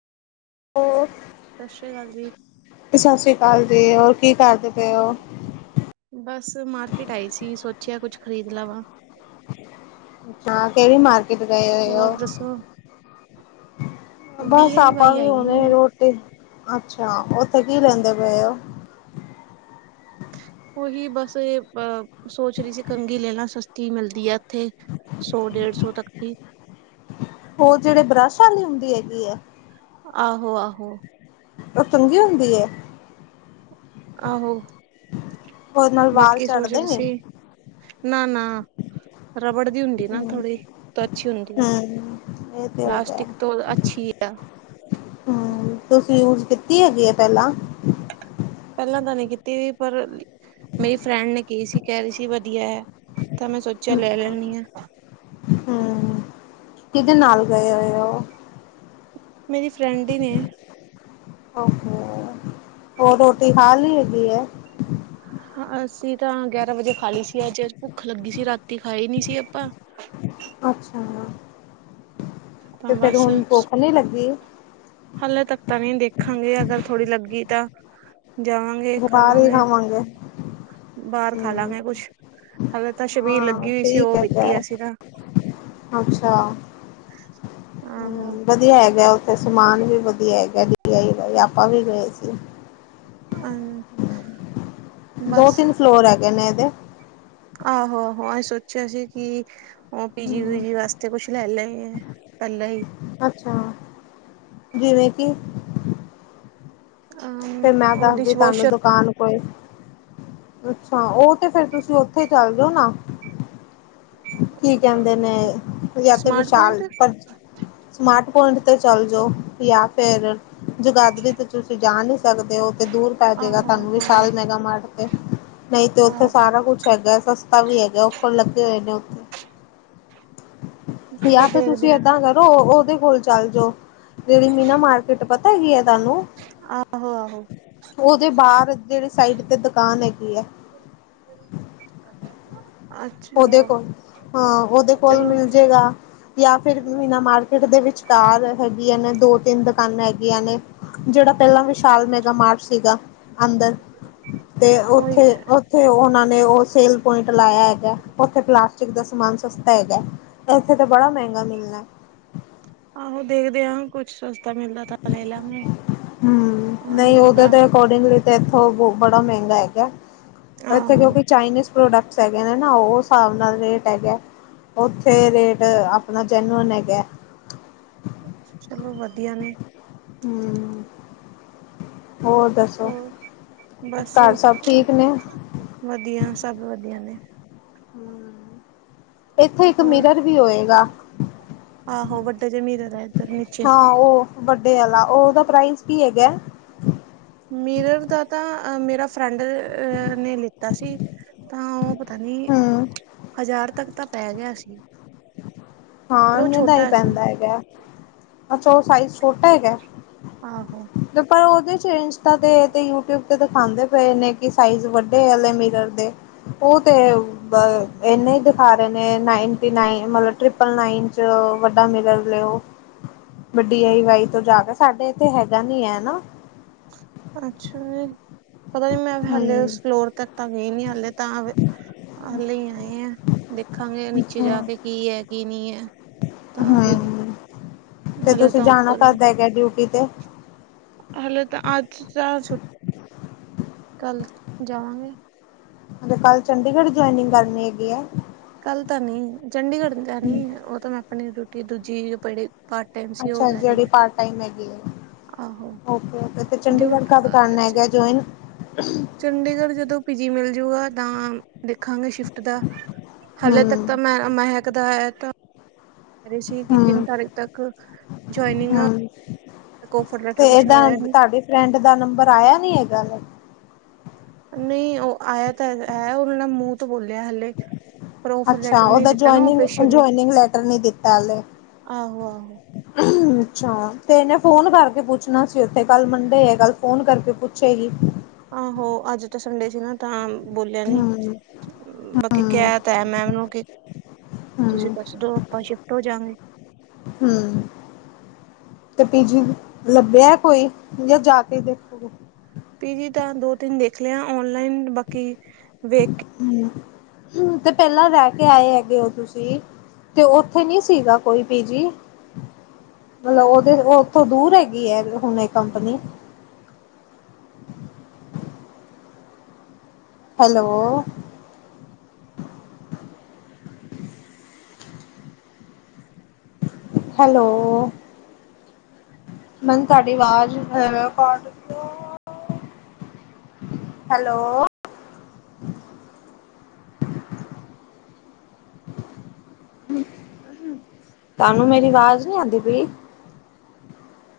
ਹੋ। ਸਾਸ ਸ੍ਰੀ ਕਾਲ ਜੀ। ਸਾਸੀ ਕਾਲ ਜੀ, ਹੋਰ ਕੀ ਕਰਦੇ ਪਏ ਓ? ਬਸ ਮਾਰਕੀਟ ਆਈ ਸੀ ਸੋਚਿਆ ਕੁਛ ਖ਼ਰੀਦ ਲਵਾਂ। ਹਾਂ, ਕਿਹੜੀ ਮਾਰਕਿਟ ਗਏ ਹੋਏ ਹੋਰ ਓ? ਦੱਸੋ ਡੀ ਬਸ ਆਈ ਆਪਾਂ ਵਾਈ ਵੀ ਆਈਆਂ ਹੋਣੇ ਨੀ ਆ ਰੋਟੀ ਅੱਛਾ, ਉਥੇ ਕੀ ਲੈਂਦੇ ਪਏ ਓ? ਉਹੀ ਬਸ ਇਹ ਅਹ ਸੋਚ ਰਈ ਸੀ ਕੰਘੀ ਲੈਲਾ ਸਸਤੀ ਮਿਲਦੀ ਆ ਇੱਥੇ। ਸੌ ਡੇਢ ਸੌ ਤੱਕ ਦੀ। ਵੀ ਹੈਗੀ ਆ। ਆਹੋ- ਆਹੋ ਉਹ ਚੰਗੀ ਹੁੰਦੀ ਏ। ਆਹੋ ਨਾਲ ਵਾਲ ਬਾਕੀ ਸੋਚ ਝੜਦੇ ਰੀ ਨੇ? ਸੀ। ਨਾ-ਨਾ ਰਬੜ ਦੀ ਹੁੰਦੀ ਨਾ ਹਮ ਥੋੜੀ ਤ ਅੱਛੀ ਹੁੰਦੀ ਐ। ਹਮ ਇਹ ਤੇ ਹੈਗਾ ਪਲਾਸਟਿਕ ਤੋਂ ਅੱਛੀ ਆ। ਹਮ ਤੁਸੀਂ ਯੂਜ ਕੀਤੀ ਹੈਗੀ ਐ ਪਹਿਲਾਂ। ਤੇ ਪਰ ਮੇਰੀ ਫਰੈਂਡ ਨੇ ਕਈ ਸੀ ਕਹਿ ਰਈ ਸੀ ਵਦੀਆ ਐ। ਤਾਂ ਮੈਂ ਸੋਚਿਆ ਲੈ ਲੈਣੀ ਆ। ਹੂੰ ਕਿਹਦੇ ਨਾਲ ਗਏ ਹੋਏ ਓ। ਮੇਰੀ ਫਰੈਂਡ ਹੀ ਨੇ। ਹੋਰ ਰੋਟੀ ਖਾਲੀ ਹੈਗੀ ਐ। ਹਾ, ਅਸੀਂ ਤਾਂ ਗਿਆਰਾਂ ਵਜੇ ਖਾ ਲਈ ਸੀ ਅੱਜ, ਭੁੱਖ ਲੱਗੀ ਸੀ ਰਾਤੀ ਖਾਈ ਨੀ ਸੀ ਆਪਾਂ। ਅੱਛਾ ਤਾਂ ਤੇ ਫੇਰ ਹੁਣ ਭੋਖ ਨੀ ਲੱਗੀ। ਹਲੇੇ ਤੱਕ ਤਾਂ ਨਹੀਂ ਦੇਖਾਂਗੇ ਅਗਰ ਥੋੜੀ ਲੱਗੀ ਤਾਂ ਬਾਹਰ ਹੀ ਜਾਵਾਂਗੇ-ਖਾਵਾਂਗੇ। ਖਾਵਾਂਗੇ ਬਾਹਰ ਖਾ ਹਮ ਲਾਂਗੇ ਕੁੱਛ ਹਾਲੇ ਤਾਂ ਸ਼ਬੀਲ ਹਾਂ ਲੱਗੀ ਓਈ ਸੀ ਠੀਕ ਉਹ ਹੈਗਾ ਪੀਤੀ ਅਸੀਂ ਤਾਂ ਅੱਛਾ ਆਹੋ ਹੂੰ ਵਦੀਆ ਹੈਗਾ ਸਮਾਨ ਵੀ ਵਦੀਆ ਹੈਗਾ [unintelligible] ਬਾਈ ਅਪਾਂ ਵੀ ਗਏ ਸੀ। [unintelligible] ਦੋ ਬਸ ਤਿੰਨ ਫਲੋਰ ਹੈਗੇ ਨੇ ਇਹਦੇ। ਆਹੋ- ਆਹੋ ਅਸੀਂ ਸੋਚਿਆ ਸੀ ਕਿ ਉਹ ਪੀਜੀ ਹਮ ਪੂਜੀ ਵਾਸਤੇ ਕੁਛ ਲੈ ਲੈ ਐ ਪੈਲਾਂ ਈ ਅੱਛਾ ਜਿਵੇਂ ਕਿ ਅ ਫੇਰ ਮੈਂ ਉਹ ਦੱਸਦੀ ਤੁਆਨੂ ਡਿਸ਼ਵੋਸ਼ਰ ਦੁਕਾਨ ਕੋਈ ਅੱਛਾ ਉਹ ਤੇ ਫੇਰ ਤੁਸੀਂ ਉੱਥੇ ਚੱਲ ਜੋ ਨਾ ਕੀ ਕਹਿੰਦੇ ਨੇ ਯਾ ਤੇ ਸਮਾਰਟ ਪੁਆਇੰਟ ਵਿਸ਼ਾਲ ਪਰ ਸਮਾਰਟ ਪੁਆਇੰਟ ਤੇ ਚੱਲ ਜੋ ਯਾਂ ਫੇਰ ਜਗਾਦਰੀ ਤੇ ਤੁਸੀਂ ਜਾ ਨਹੀਂ ਸਕਦੇ ਓ ਤੇ ਦੂਰ ਪੈ ਜੇਗਾ ਆਹੋ ਤੁਆਨੂ ਆਹੋ ਵਿਸ਼ਾਲ ਮੇਗਾ ਮਾਰਟ ਤੇ, ਨਹੀਂ ਤੇ ਉੱਥੇ ਆਹੋ ਸਾਰਾ ਕੁੱਛ ਹੈਗਾ ਸਸਤਾ ਵੀ ਹੈਗਾ ਉਪਰ ਲੱਗੇ ਹੋਏ ਨੇ ਚਲੋ ਯਾ ਫਿਰ ਦੇਖਦੇ ਤੁਸੀਂ ਹ ਏਦਾਂ ਕਰੋ। ਉਹਦੇ ਬੋਲ- ਚੱਲ ਜੋ ਜਿਹੜੀ ਮੀਨਾ ਮਾਰਕੀਟ ਪਤਾ ਹੈਗੀ ਹੈ। ਤੁਨੂੰ ਆਹੋ ਆਹੋ ਉਹਦੇ ਬਾਹਰ ਜਿਹੜੇ ਸਾਈਡ ਤੇ ਦੁਕਾਨ ਹੈਗੀ। [unintelligible] ਉਹਦੇ ਅੱਛਾ ਕੋਲ, ਹਾਂ। ਉਹਦੇ ਕੋਲ ਚਲੋ ਮਿਲ ਜੇਗਾ। ਜਾਂ ਫਿਰ ਬਿਨਾਂ ਮਾਰਕੀਟ ਦੇ ਵਿਚਕਾਰ ਹੈਗੀਆਂ ਨੇ ਦੋ -ਤਿੰਨ ਦੁਕਾਨਾਂ ਹੈਗੀਆਂ ਨੇ। ਜਿਹੜਾ ਪਹਿਲਾਂ ਵਿਸ਼ਾਲ ਮੈਗਾ ਮਾਰਟ ਸੀਗਾ। ਅੰਦਰ ਤੇ ਉਹੀ ਉੱਥੇ- ਉੱਥੇ ਤੇ ਉਹਨਾਂ ਨੇ ਉਹ ਸੇਲ ਪੁਆਇੰਟ ਲਾਇਆ ਹੈਗਾ। ਉੱਥੇ ਪਲਾਸਟਿਕ ਦਾ ਸਮਾਨ ਸਸਤਾ ਹੈਗਾ। ਇੱਥੇ ਤਾਂ ਬੜਾ ਮਹਿੰਗਾ ਮਿਲਣਾ ਹੈ। ਆਹੋ ਦੇਖਦੇ ਹਾਂ। ਕੁੱਛ ਸ ਮਿਲਦਾ ਤਾਂ ਲੈ ਲਾਂਗੇ। ਉਨਾਂ ਦਾ ਤੇ ਇੱਥੋਂ ਬ ਬੜਾ ਮਹਿੰਗਾ ਹੈਗਾ। ਇੱਥੇ ਆਹੋ ਕਿਉਂਕਿ ਚਾਈਨੀਜ਼ ਪ੍ਰੋਡਕਟਸ ਹੈਗੇ ਨੇ ਨਾ ਉਹ ਹਿਸਾਬ ਨਾਲ ਰੇਟ ਹੈਗੇ। ਉੱਥੇ ਰੇਟ ਆਪਣਾ ਜੈਨੂਅਨ ਹੈਗਾ। ਚਲੋ ਵਧੀਆ ਨੇ। ਹਮ। ਹੋਰ, ਬਸ, ਘਰ ਸਭ ਠੀਕ ਨੇ? ਵਧੀਆ ਸਭ ਵਧੀਆ ਨੇ। ਹਮ। ਇੱਥੇ ਇੱਕ ਹੋਰ ਮਿਰਰ ਵੀ ਹੋਏਗਾ। ਆਹੋ ਵੱਡੇ ਜਮੀਰੇ ਵਾਲੇ ਏਦਰ ਨੀਚੇ। ਡੇ ਵਾਲਾ ਉਹ ਉਹਦਾ ਪ੍ਰਾਈਜ਼ ਕੀ ਹੈਗਾ। ਮੀਰਰ ਦਾ ਤਾਂ ਮੇਰਾ ਫਰੈਂਡ ਨੇ ਲਿੱਤਾ ਸੀ। ਤਾਂ ਉਹ ਪਤਾ ਨੀ, ਹੂੰ ਹਜ਼ਾਰ ਤੱਕ ਤਾਂ ਪੈ ਗਿਆ ਸੀ। ਪਰ ਹਾਂ, ਉਹ ਏਨੇ ਦਾ ਹੀ ਛੋਟਾ ਸੀ ਪੈਂਦਾ ਹੈਗਾ। ਅੱਛਾ ਉਹ ਸਾਈਜ ਛੋਟਾ ਹੈਗਾ। ਆਹੋ ਤੇ ਪਰ ਉਹਦੇ ਚ ਇੰਸਟਾ ਤੇ ਯੂਟਿਊਬ ਤੇ ਖਾਂਦੇ ਪਏ ਨੇ ਕਿ ਸਾਈਜ਼ ਵੱਡੇ ਵਾਲੇ ਮਿਲਨ ਗਏ। ਉਹ ਤੇ ਇਨੇ ਸਖਾ ਰਹੇ ਨੇ ਨਾਈਨਟੀ- ਨਨ ਮਤਲਬ ਟ੍ਰਿਪਲ ਨਾਈਨ ਚ ਵੱਡਾ ਮਿਲਰ ਲਓ। ਵੱਡੀ ਆਈ ਵਈ ਤੋਂ ਜਾ ਕੇ ਸਾਡੇ ਇੱਥੇ ਹੈਗਾ ਨੀ ਹੈ ਨਾ। ਅੱਛਾ। ਪਤਾ ਨੀ ਮੈਂ ਹੂੰ ਹਲੇੇ ਉਸ ਫਲੋਰ ਤੇ ਤਾਂ ਗਈ ਨੀ ਹਲੇ ਤਾਂ ਕਲ ਹੀ ਆਏ ਆ। ਦੇਖਾਂਗੇ ਨੀਚੇ ਅੱਛਾ। ਜਾ ਕੇ ਕੀ ਹੈ। ਕੀ ਨਹੀਂ ਹੈ। ਤਾਂ ਫਿਰ ਹਮ ਤੇ ਹਾਲੇ ਤੁਸੀਂ ਤਾਂ ਜਾਣਾ ਉਪਰ, ਕਦ ਹੈਗਾ ਡਿਊਟੀ ਤੇ ਹਾਲ ਤਾਂ ਅੱਜ ਚ ਛੁ ਕੱਲ ਜਾਵਾਂਗੇ। ਕੱਲ ਚੰਡੀਗੜ੍ਹ ਜੁਆਇਨਿੰਗ ਕਰਨੀ ਹੈਗੀ ਆ। ਕੱਲ ਤਾਂ ਨੀ, ਚੰਡੀਗੜ੍ਹ ਜਾਨੀ ਉਹ ਤਾਂ ਮੈਂ ਆਪਣੀ ਰੋਟੀ ਦੂਜੀ ਰਪੜ ਅੱਛਾ ਜਿਹੜੀ ਪਾਰਟ ਟਮ ਹੈਗੀ ਆ। ਆ ਆਹੋ ਓਕੇ- ਓਕੇ ਤੇ ਡਿਊ ਚੰਡੀਗੜ੍ਹ ਕੱਦ ਕਰਨਾ ਹੈਗਾ ਜੋਇਨ। ਚੰਡੀਗੜ੍ਹ ਜਦੋਂ ਪੀਜੀ ਮਿਲ ਜੂਗਾ ਤਾਂ ਦੇਖਾਂਗੇ ਸ਼ਿਫਟ ਦਾ। ਹਾਲੇ ਤੱਕ ਤਾਂ ਹਮ ਮੈਂ ਮਹਿਕ ਦਾ ਹੈ ਤਾਂ ਕਹਿ ਰਹੇ ਸੀ। ਕਿ ਤਿੰਨ ਹਮ ਤਾਰੀਖ ਤੱਕ ਜੁਆਇਨਿੰਗ ਹਮ ਆਫਰ ਤੇ ਲੈਟਰ ਕੁਛ ਇਹਦਾ ਆਇਆ ਨਹੀਂ ਤੁਹਾਡੇ ਫਰੈਂਡ ਦਾ ਨੰਬਰ ਆਇਆ ਵੀ ਹੇਗਾ ਵੇ। ਨਹੀਂ ਓਹ ਆਇਆ ਤਾਂ ਹੈ ਉਨੇ ਨਾ ਮੂੰਹ ਤੋਂ ਬੋਲਿਆ ਹਲੇ। ਪਰ ਔਫਰ ਅੱਛਾ। ਲੈਟਰ ਨਹੀਂ ਓਦਾ ਦਿੱਤਾ ਨਾ ਜੋਇਨਿੰਗ- ਓਫੀਸ਼ਲੀ ਜੋਇਨਿੰਗ ਲੈਟਰ ਨੀ ਦਿਤਾ ਹਲੇ। ਆਹੋ-ਆਹੋ। ਹੂੰ। ਅੱਛਾ। ਤੇ ਏਨੇ ਫੋਨ ਕਰਕੇ ਪੁੱਛਣਾ ਸੀ ਓਥੇ, ਕੱਲ ਮੰਡੇ ਏ ਕੱਲ ਫੋਨ ਕਰਕੇ ਪੁੱਛੇਗੀ। ਆਹੋ! ਅੱਜ ਤਾਂ ਸੰਡੇ ਸੀ ਨਾ, ਤਾਂ ਬੋਲਿਆ ਨੀ। ਹਮ ਬਾਕੀ ਕੈ ਹਮ ਤੈ ਮੈ ਔਨੂੰ ਕਿ ਤੁਸੀਂ ਹਮ ਦੱਸ ਦੋ ਅਪਾਂ ਸ਼ਿਫਟ ਹੋ ਜਾਗੇ। ਹੂੰ। ਤੇ ਪੀ ਜੀ ਲੱਭਿਆ ਕੋਈ, ਯਾ ਜਾ ਕੇ ਦੇਖੋਗੇ? ਪੀ ਜੀ ਤਾਂ ਦੋ ਤਿੰਨ ਦੇਖ ਲੇਆ ਔਨਲਾਈਨ, ਬਾਕੀ ਵੇਖ ਕੇ ਤੇ ਪੈਲਾਂ ਰੈ ਕੇ ਆਏ ਹੈਗੇ ਔ ਤੁਸੀਂ। ਤੇ ਉੱਥੇ ਨੀ ਸੀਗਾ ਕੋਈ ਪੀਜੀ। ਮਤਲਬ ਔਦੇ ਔਥੋਂ ਦੂਰ ਹੈਗੀ ਐਂ ਹੁਣ ਏ ਕੰਪਨੀ? [inaudible] ਹੈਲੋ। ਹੈਲੋ। ਮੈਨ ਤਾਡੀ ਵਾਜ਼ ਅ ਘੱਟ ਕਿਓਂ ਹੈਲੋ। ਤੁਾਨੂੰ ਮੇਰੀ ਵਾਜ਼ ਨੀ ਆੰਦੀ ਪੀ।